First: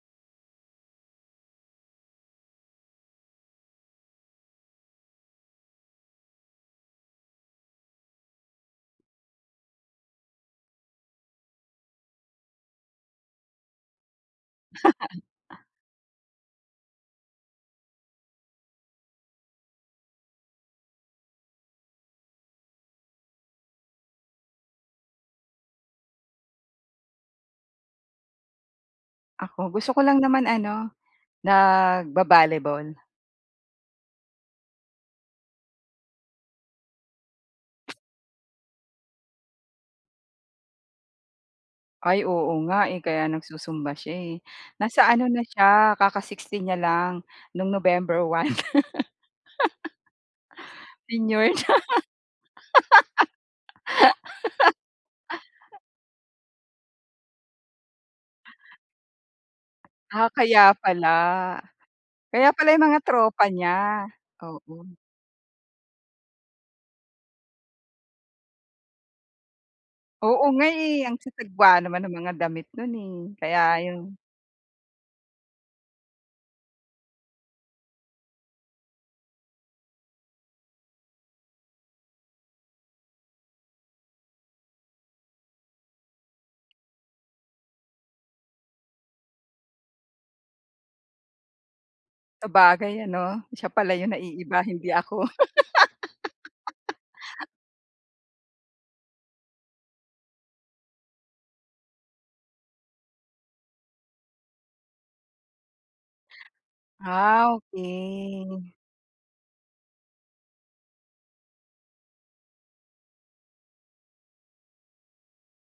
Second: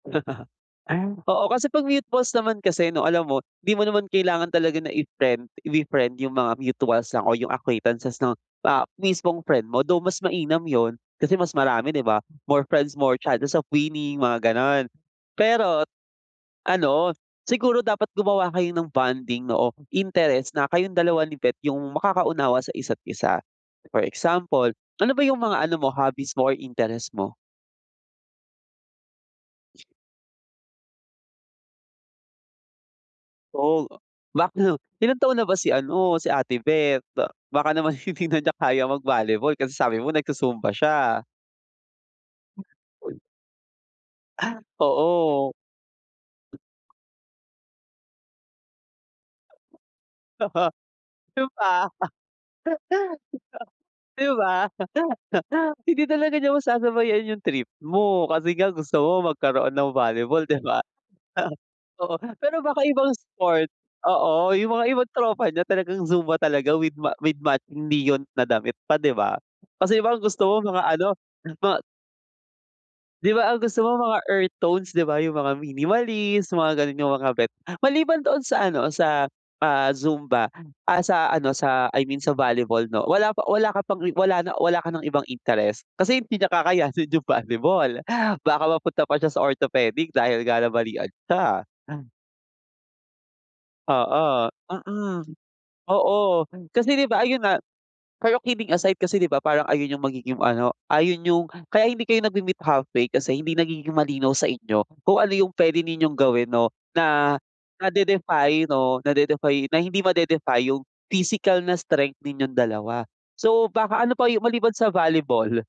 Oo, kasi 'pag mutuals naman kasi 'no alam mo, di mo naman kailangan talaga na i-friend ifi-friend yung mga mutuals lang o yung acquaintances 'no, ah, mismong friend mo though mas mainam yun, kasi mas marami 'di ba? More friends, more chances of winning mga gano'n pero, ano siguro dapat gumawa kayo ng bonding 'no, o interest na kayong 2 ni bet yung makakaunawa sa isa't isa, for example, ano ba yung mga ano mo hobbies or interest mo? Ako, gusto ko lang naman ano nagba-volleyball. [unintelligible] Ilang taon na ba si ano, si ate bet? Baka naman hindi na niya kaya mag-volleyball kasi sabi mo nagsu-zumba siya. Ay, oo nga, eh, Uy. kaya nagsu-zumba siya, eh, Ah, nasa ano na oo. siya kaka-60 niya lang noong November 1. Yun Senior na. pa. 'Di ba? Hindi talaga niya masasabayan yung trip mo, kasi nga gusto mo magkaroon ng Ah, volleyball 'di kaya ba? pala. Oo, Kaya pero pala baka yung mga ibang tropa sport, niya oo yung mga oo. ibang tropa niya talagang zumba talaga with ma with matching neon na damit pa 'di ba? Kasi iba ang Oo gusto mo nga, mga eh, ano ang mga sasagwa naman nung mga damit no'n, eh, 'Di ba, kaya ang gusto mo yun. mga earth tones 'di ba yung mga minimalist, mga gano'n yung mga bet, maliban doon sa ano o sa, ah, zumba, ah, sa ano sa I mean sa volleyball 'no, wala pa wala ka pang, eh, wala na o wala ka ng ibang interest kasi hindi niya kakayanin yung volleyball baka mapunta pa siya sa orthopedic dahil nga nabalian siya. Sabagay ano, siya pala 'yon Oo, naiiba hindi mm. ako. Oo, kasi 'di ba ayun nga pero kidding aside kasi 'di ba parang ayun yung magiging ano, ayun yung kaya hindi kayo nagme-meet halfway kasi hindi nagiging malinaw sa inyo kung ano yung puwede ninyong gawin 'no, na Ah, nade-defy okey. 'no, nade-defy na hindi made-defy yung physical na strength ninyong dalawa so baka ano pa yung maliban sa volleyball?